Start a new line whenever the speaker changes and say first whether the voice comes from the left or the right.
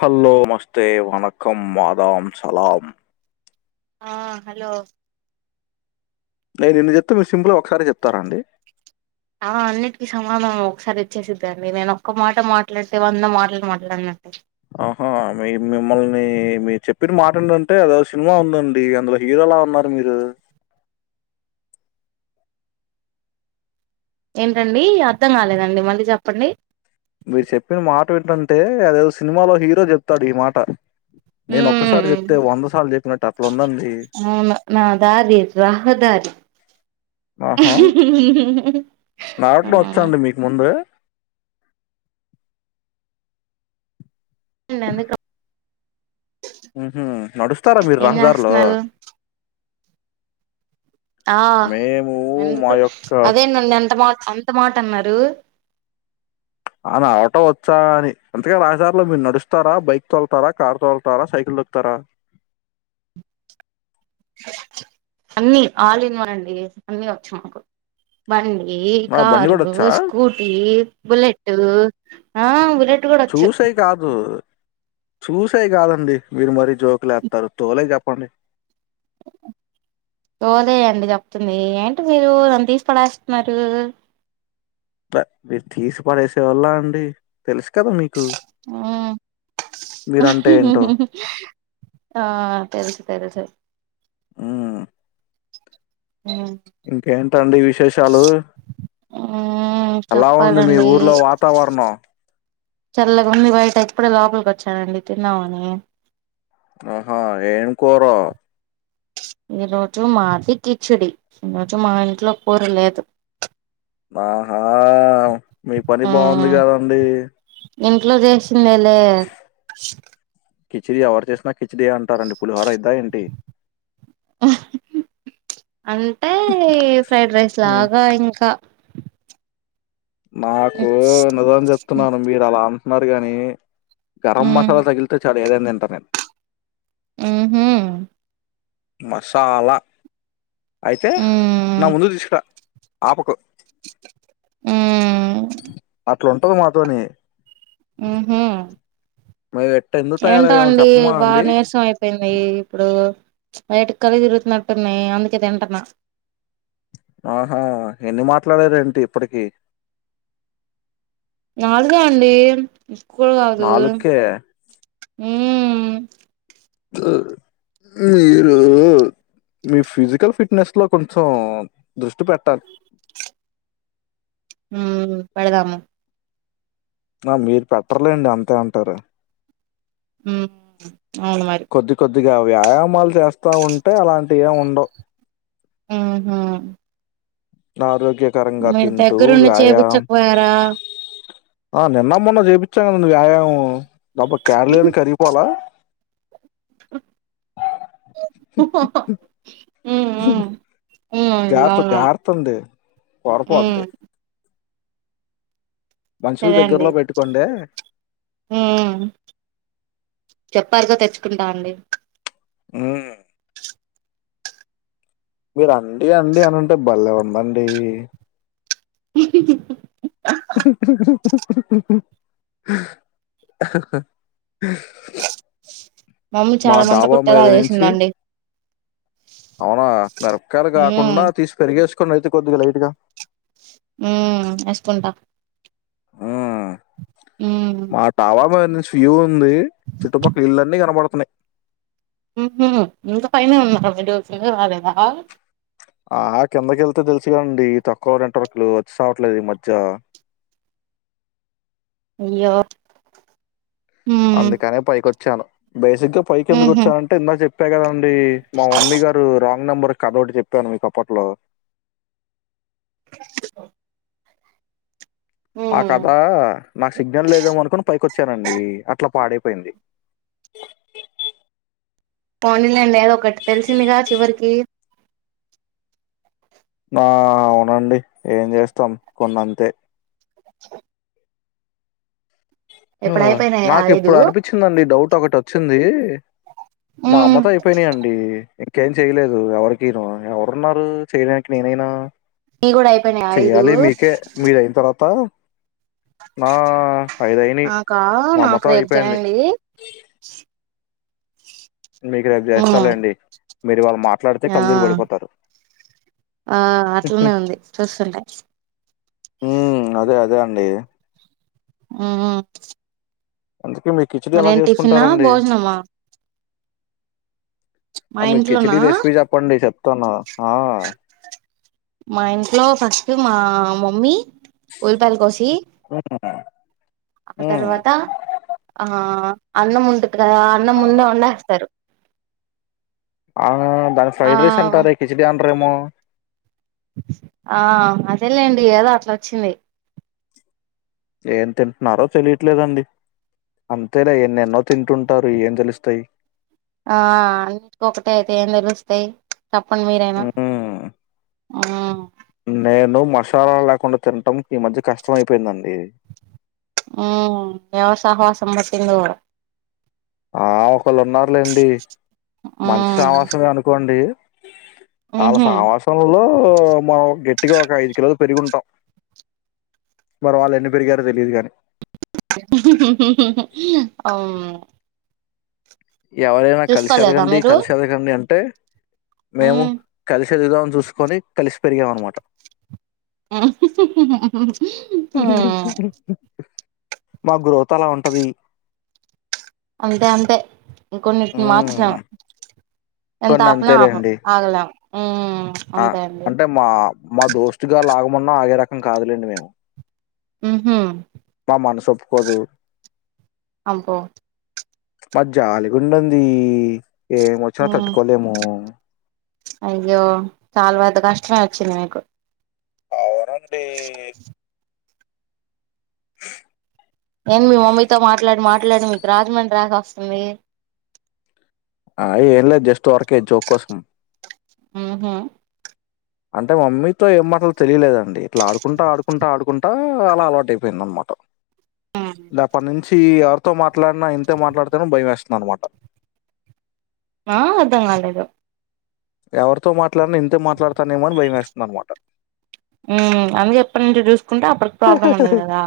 left: Hello నమస్తే వాణకం వాదామ్ సలాం.
right: ఆహ్ హలో.
left: నేను ఎన్ని చెప్తున్నా మీరు సింపుల్గా ఒకసారే జెప్తారా అండి.
right: ఆహ్ అన్నిటికిీ సమాధనం ఒక్కసారే ఈచ్చేసిద్దాం అండి నేను ఒక్క మాట మాట్లాడ్తే వంద మాట్లాలు మాట్లాడినట్టు.
left: ఆహా మేం మిమ్మల్ని మీరు చెప్పిన మాటను వింటే అదో సినిమా ఉందండి అందులో హీరో. ఎలా ఉన్నారు మీరు.
right: ఏంటండి అర్థం గాలేదండి మళ్ళీ చెప్పండి.
left: మీర్ చెప్పిన మాట వింటుంటే అదేదో సినిమాలో హీరో చెప్తాడు ఈ మాట. నేను
right: మ్మ్
left: ఒక్కసారి జెప్తే వంద సార్లు జెప్పినట్టు అట్లుందండి.
right: అవును నా దారి రహదారి ఆ
left: నాట్లో ఓచ్చాండి మీకు ముందే.
right: ఎందుకు.
left: ఉమ్మ్ నడుస్తారా మీరు
right: ఏం
left: రహదారుల్లో.
right: చేస్తున్నారు ఆహ్
left: మేము మా
right: ఎందుకు
left: యొక్క
right: అదేంటండి అంత మాట. అంత మాట అన్నారు.
left: ఆనా ఆటో వచ్చా అని అంటే ఆ రహదారులో మీరు నడుస్తారా బైక్ తోలుతారా కార్ తోలుతారా సైకిల్. ల్కుతారా.
right: అన్ని ఆల్ఇన్వన్ అండి అన్ని ఒచ్చ్ మాకు బండ్. ఈ
left: ఆ! బండి
right: కారూ
left: గూడొచ్చా?
right: స్కూటీ బులేట్ ఆహ్ బులేట్.
left: చూసేయే కాదు. చూసేయి గాదండి మీరు మరీ జోకులేత్తరు తోలేవిజ్జేప్పండి.
right: ఓలే అండి జెప్తుంది ఏంటి మీరు నన్ తీస్పడేస్తున్నారు
left: ప మీర్ తీస్పడేసేవాళ్ళ అండి తెలుస్
right: ఊమ్
left: మీరంటే ఏంటో.
right: ఆ తెలుసు తెలుసు
left: ఊమ్ ఇంకేంటండి విశేషాలు
right: మ్మ్
left: అలా ఉంది మీ
right: చెప్పాలండి
left: ఊర్లో వాతావరణం
right: చల్లగా ఉంది బయట ఇప్పుడే లోపలికి వచ్చానండి తిందామని
left: ఆహా ఏంకురో
right: ఈ రోజు మాది కిచిడి, ఈ రోజు మా ఇంట్లో కూర లేదు
left: ఆహా మీ పని బాగుంది
right: మ్మ్
left: గదండి
right: ఇంట్లో చేసిందె లే
left: కిచిడి ఎవరు చేసినా కిచిడి ఏ అంటారండి పులిహోర అయిద్దా ఏంటి
right: అంటే ఫ్రైడ్ రైస్
left: హ్మ్.
right: లాగా ఇంకా
left: నాకు నిజం చెప్తున్నాను మీరు అలా అంటున్నారు గాని గరం
right: మ్మ్
left: మసాలా తగిలితే చాలు ఏదైన్ తింటాన్ నేను
right: ఉహ్
left: మసాలా అయితే నా
right: మ్మ్
left: ముందు తీస్కరా ఆపకు
right: ఉమ్
left: అట్లుంటది మాతోని
right: ఉహ్
left: మేము ఎట్ట ఎందుకు
right: ఏంటో
left: తయారయ్యామో
right: అండి
left: చెప్పమా
right: బాగా
left: అండి
right: నీరసం అయిపోయింది ఇప్పుడు లైటుగా కళ్ళు తిరుగుతున్నట్టున్నాయి అందుకే తింటున్నా
left: ఆహా ఎన్ని మాట్లా [unintelligible] ఏంటి ఇప్పటికి
right: నాలుగ అండి ఇకుల్ కాదు
left: నాలుకే
right: మ్ మ్
left: మీరు మీ ఫిజికల్ ఫిట్నెస్ లో కొంచెం దృష్టి పెట్టాలి
right: హమ్ పెడదము
left: ఆ మీరు పెట్టర్లేండి అంతే అంటారు
right: మ్ అవును మరి
left: కొద్ది కొద్దిగా వ్యాయామాలు చేస్తా ఉంటే అలాంటి ఏం ఉండవ్
right: మ్ హు
left: ఆరోగ్యకరంగా తింటూ
right: దగ్గరుండి
left: వ్యాయామ్
right: చేపిచ్చకపోయారా
left: ఆ నిన్నమ్ మొన్న చేపిచాం కదండి వ్యాయామం డబ్బా కేరలేమి కరిగిపోల
right: హహహ
left: హమ్ జార్త
right: అవునవును
left: జార్తుంది
right: మ్మ్
left: పర్పోంది మనుషులు
right: సరే అండి
left: దగ్గరలో పెట్టుకోండి
right: హు మ్ చెప్పారుగ తెచ్చుకుంటా అండి
left: మ్ మీరు అండి అండి అని అంటే బలె ఉందండి
right: మ్ మ్
left: [unintelligible] అహహ్
right: మమ్మీ
left: మా
right: చాలా మంట
left: డాబా
right: పుట్టేలా
left: మీద నుంచి
right: చేసిందండి
left: అవునా మిరపకాయలు
right: మ్మ్
left: కాకుండా తీసి పెరిగేసుకొండి అయితే కొద్దిగా లైట్గా
right: ఉమ్ వేసుకుంటా
left: ఆ మా టవా మ [unintelligible] ఉంది చుట్టుపక్కల ఇళ్ళన్నీ కనపడుతున్నాయి
right: మ్ మ్హ ఇంత పైన ఉన్నారు మోజు రాలేదా
left: ఆ కిందకి వెళ్తే తెలుసు కదండి తక్కువ రెంటవరకులు వచ్చి సావట్లేదు ఈ మధ్య
right: యయ్యె
left: అందుకనే పైకొచ్చాను బేసిగ్గా పైకి
right: ఉహు
left: ఎందుకొచ్చావంటే ఇందాక చెప్పే కదా అండ్. ఇది మా మమ్మీ గారు రాంగ్ నెంబర్ కాబోర్డ్ చెప్పాను మీకు అప్పట్లో. ఆ
right: ఉమ్
left: కథా నాకు సిగ్నల్ లేదేమో అనుకుని పైకి వచ్చానండి అట్లా పాడై పోయింది
right: పోనీలేండి ఎదో ఒకటి తెలిసిందిగా చివరికి
left: బా అవునండి ఏం చేస్తాం కొన్నంతే హ
right: ఇప్పుడు అయిపోయినాయి ఆ
left: నాకు
right: ఐదు
left: ఇప్పుడు అనిపించిందండి డౌట్ టోకటోచ్చింది మా అమ్మతో అయిపోయినయండి ఇంకేం చేయలేదు ఎవరికీను ఎవరున్నారూ చేయడానికి నేనైనా
right: నీ కూడా అయిపోయినాయి ఆ ఐదు
left: చెయ్యాలి మీకే మీరైంతర్వాత నా ఐదైనైయ్
right: నాకా నాకు
left: మాఅమ్మతో
right: రేపు
left: అయిపోయింది
right: చేయండి
left: మీకు రేపు చేస్తలేండి మీరు ఇవాళ మాట్లాడితే
right: ఆ
left: కళ్ళుతిరిగి పడిపోతారు
right: ఆ అట్లనే ఉంది చూస్తుంటే
left: హు మ్ అదే అదే అండి
right: హుమ్
left: అందుకే మీరు కిచిడి ఎలా
right: మరిేం టిఫినా
left: చేసుకుంటారండి?
right: భోజనమా మా
left: అ మీ
right: ఇంట్లోనా
left: కిచిడి రెసిపీ చెప్పండి చెప్తాను హా
right: మా ఇంట్లో ఫస్ట్ మా మమ్మీ ఊల్లిపాయలు కోసి
left: హ్మ్
right: ఆ
left: హ్మ్
right: తర్వాత ఆ అన్నం ఉంటుంది కదా అన్నం ముందే వండేస్తారు
left: ఆ దాని
right: ఆ
left: ఫ్రైడ్ రైస్ అంటారే కిచిడి అనరేమో
right: ఆ అదేలేండి ఏదో అట్లోచ్చింది
left: ఏం తింటున్నారో తెలియట్లేదండి అంతేలే ఎన్నెన్నో తింటుంటారు ఏం తెలుస్తాయ్
right: ఆ అన్నిటికొటే అయితే ఏం తెలుస్తాయ్ చెప్పండి మీరైనా
left: హ్మ్
right: ఆ
left: నేను మసాలా లేకుండా తినటం ఈ మధ్య కష్టమైపోయిందండి
right: ఉమ్ ఎవ సాహవసం బట్టిందో
left: ఆ ఒకళ్ళు ఉన్నారులేండి మంచి
right: మ్మ్
left: సామాసమే అనుకోండి వాళ్ళ
right: ఊహూ
left: సాహాసంలో మన గేట్ ట్టిగా ఒక ఐదు కిలోలు పెరిగుంటాం మరి వాళ్ళు ఎన్ని పెరిగారో తెలీదు కాని
right: అవును
left: ఎవరైనా
right: చూసుకోలేదా
left: కలిసరుగండి
right: మీరు
left: కలిసరుగండి అంటే మేము
right: మ్మ్
left: కలి శరీరలను చూసుకొని కలిసి పెరిగాం అన్నమాట
right: మ్మ్
left: మా గ్రోత్ అలా ఉంటది
right: అంతే అంతే ఇంకొన్నిటిని
left: మ్మ్
right: మార్చలేమ్ ఎంత
left: కొన్ని
right: ఆపినా ఆపమ్
left: అంతేలేండి
right: ఆగలే హుమ్
left: ఆ అంటే మా మా దోస్టుగాళ్ళు ఆగమన్నా ఆగే రకం కాదులేండి మేము
right: మ్ హూ
left: మా మనసొప్పుకోదు
right: అబ్బో
left: మది జాలిగుండంది
right: ఆ అయ్యో చాల పెద్ద కష్ ష్టమే వచ్చింది మీకు
left: అవునను
right: ఏం మీ మమ్మీతో మాట్లాడి మాట్లాడి మీకు రాజమండ్రి యాస వస్తుంది.
left: అ ఏంలేదు జస్ట్ ఊరికే జోక్ కోసం
right: మ్ హు
left: అంటే మమ్మీతో ఏం మాటలు తెలియలేదండి. ఇట్లా ఆడుకుంటా ఆడుకుంటా ఆడుకుంటా అలా అలవాటు అయిపోయింది మామ్మ
right: బ్లాంక్
left: ద అప్పటి నుంచి ఎవరితో మాట్లాడినా ఇంతే మాట్లాడతన భయం వేస్త మన మాట
right: మా అర్ధం కాలేదు.
left: ఎవరితో మాట్లాడిన ఇంతే మాట్లాడతానేమోని భయమేస్తుంది అనమాట.
right: ఉమ్ అందుకే ఎప్పటి నుంచి చూసుకుంటే అప్పటికి ప్రాబ్లం ఉండదు కదా.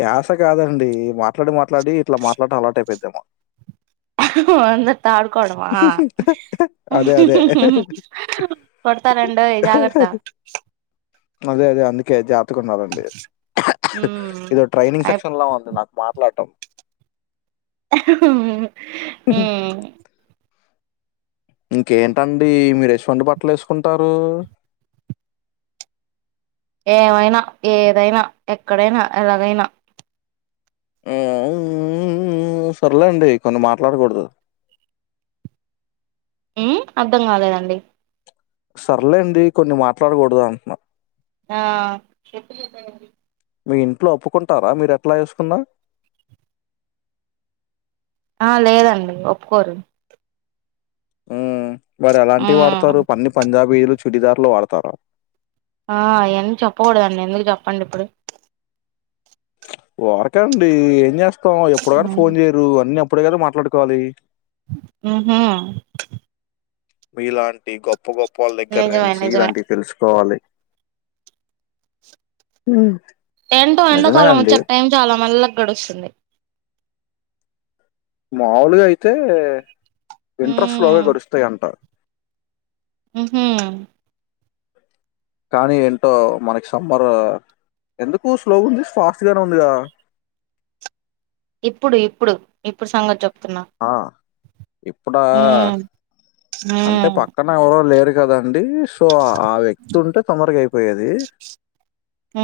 left: యాశ కాదండి మాట్లాడి మాట్లాడి ఇట్లా మాట్లాడటం అలవాటు అయిపోయిందేమొ
right: అందరితో ఆడుకోడమా
left: అదే అదే.
right: మ్ కొడతనండోయి జాగ్రత్త
left: అదే అదే అందుకే జాబ్ ఎత్తుకున్నరండి
right: ఉమ్
left: ఇదో ట్రైనింగ్
right: అయి
left: సెక్షన్ లా ఉంది నాకు మాట్లాడటం.
right: ఆహ్ హుమ్
left: ఇంకేంటండి మీరేసువంటి బట్టలు వేసుకుంటారు?
right: ఏవైనా, ఏదైనా, ఎక్కడైనా, ఎలాగైనా
left: ఉ ఉ ఊమ్ సర్లేండి కొన్ని మాట్లాడకూడదు.
right: ఉ అర్థం కాలేదండి.
left: సర్లేండి కొన్ని మాట్లాడకూడదు అంటన
right: ఆ
left: మీ ఇంట్లో ఒప్పుకుంటారా మీరు ఎట్లా ఏసుకున్న?
right: ఆ లేదండి ఒప్పుకోరు.
left: మ్ మరి ఎలాంటివి
right: ఉమ్
left: వాడతారు అన్ని పంజాబీలు, చుడిదార్లు వాడతారా?
right: ఆ ఏం చెప్పకూడదండి ఎందుకు చెప్పండి ఇప్పుడు.
left: ఊరకండి అండి ఏం చేస్తాం ఎప్పుడో కానీ
right: ఉమ్
left: ఫోన్ చేయరు అన్నీ ప్ ఇప్పుడే కదా మాట్లాడుకోవాలి.
right: ఉహ్
left: మీలాంటి గొప్ప గొప్ప వాళ్ళ దగ్గర
right: నిజమే
left: నుంచి
right: నిజమే
left: ఇలాంటివి తెలుసుకోవాలి. హ్మ్
right: ఎంటో ఎండాకాలం వచ్చాక టైం చాలా మెళ్లగా గడుస్తుంది.
left: మాములుగా అయితే
right: ఉ
left: ఇంట్రెస్ట్ లోగా గడుస్తాయి అంట.
right: ఉహు
left: కానీ ఏంటో మనకి సమ్మరు ఎందుకు స్లోగా ఉంది ఫాస్ట్ గానే ఉందిగా.
right: ఇప్పుడు ఇప్పుడు ఇప్పుడు సంగతి చప్
left: ఆ ఇప్పుడా
right: ఉ ఉ
left: అంటే పక్కన ఎవరు లేరు కదండి సో ఆ వ్యక్తి ఉంటే తొందరగా అయిపోయేది
right: ఉ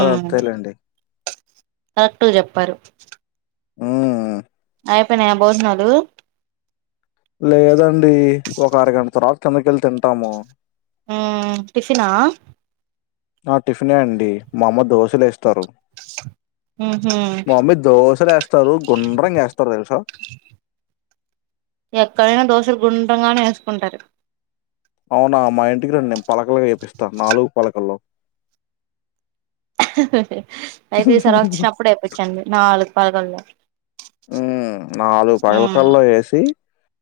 left: అదంతేలేండి.
right: కరెక్టుగ చెప్పారు.
left: ఊ
right: అయిపోయినాయా భోజనాలు?
left: లేదండి ఒక అరగంట తర్వాత కిందకెళ్ళి తింటాము.
right: హ్మ్ టిఫినా?
left: ఆ టిఫిన్ అండి మా అమ్మ దోశలే వేస్తారు.
right: ఉహు
left: మా మమ్మీ దోశలు వేస్తారు, గుండ్రంగా వేస్తారు తెలుసా.
right: ఎక్కడైనా దోశలు గుండ్రంగానే వేసుకుంటారు.
left: అవునా మా ఇంటికి రండి పలకలుగా ఏపిస్తా నాలుగు పలకల్లో.
right: అయితే ఈసారి వచ్చినప్పుడు ఎపిచండి నాలుగు పలగల్లో
left: ఉమ్ నాలుగు పలకల్లో ఎసి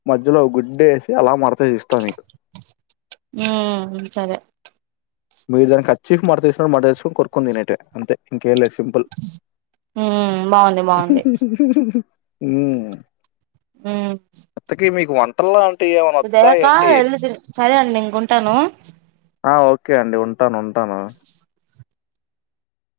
left: మధ్యలో గుడ్డేసి అలా మడ
right: ఉమ్ సరే
left: మీరు దానికి కచ్చీఫ్ మాడ్తీసిన మటేసుకొని కొరుక్కుతినేదే అంతే ఇంకేలేస్ సింపల్
right: ఉ బాగుంది బాగుంది
left: ఉమ్
right: ఉమ్
left: అంటే ఏమైనా వచ్చా
right: ఇదయకా
left: ఏంటి?
right: ఎల్లితిన్ సరే అండి ఇంకుంటాను
left: ఆ ఓకే అండి ఉంటాను ఉంటాను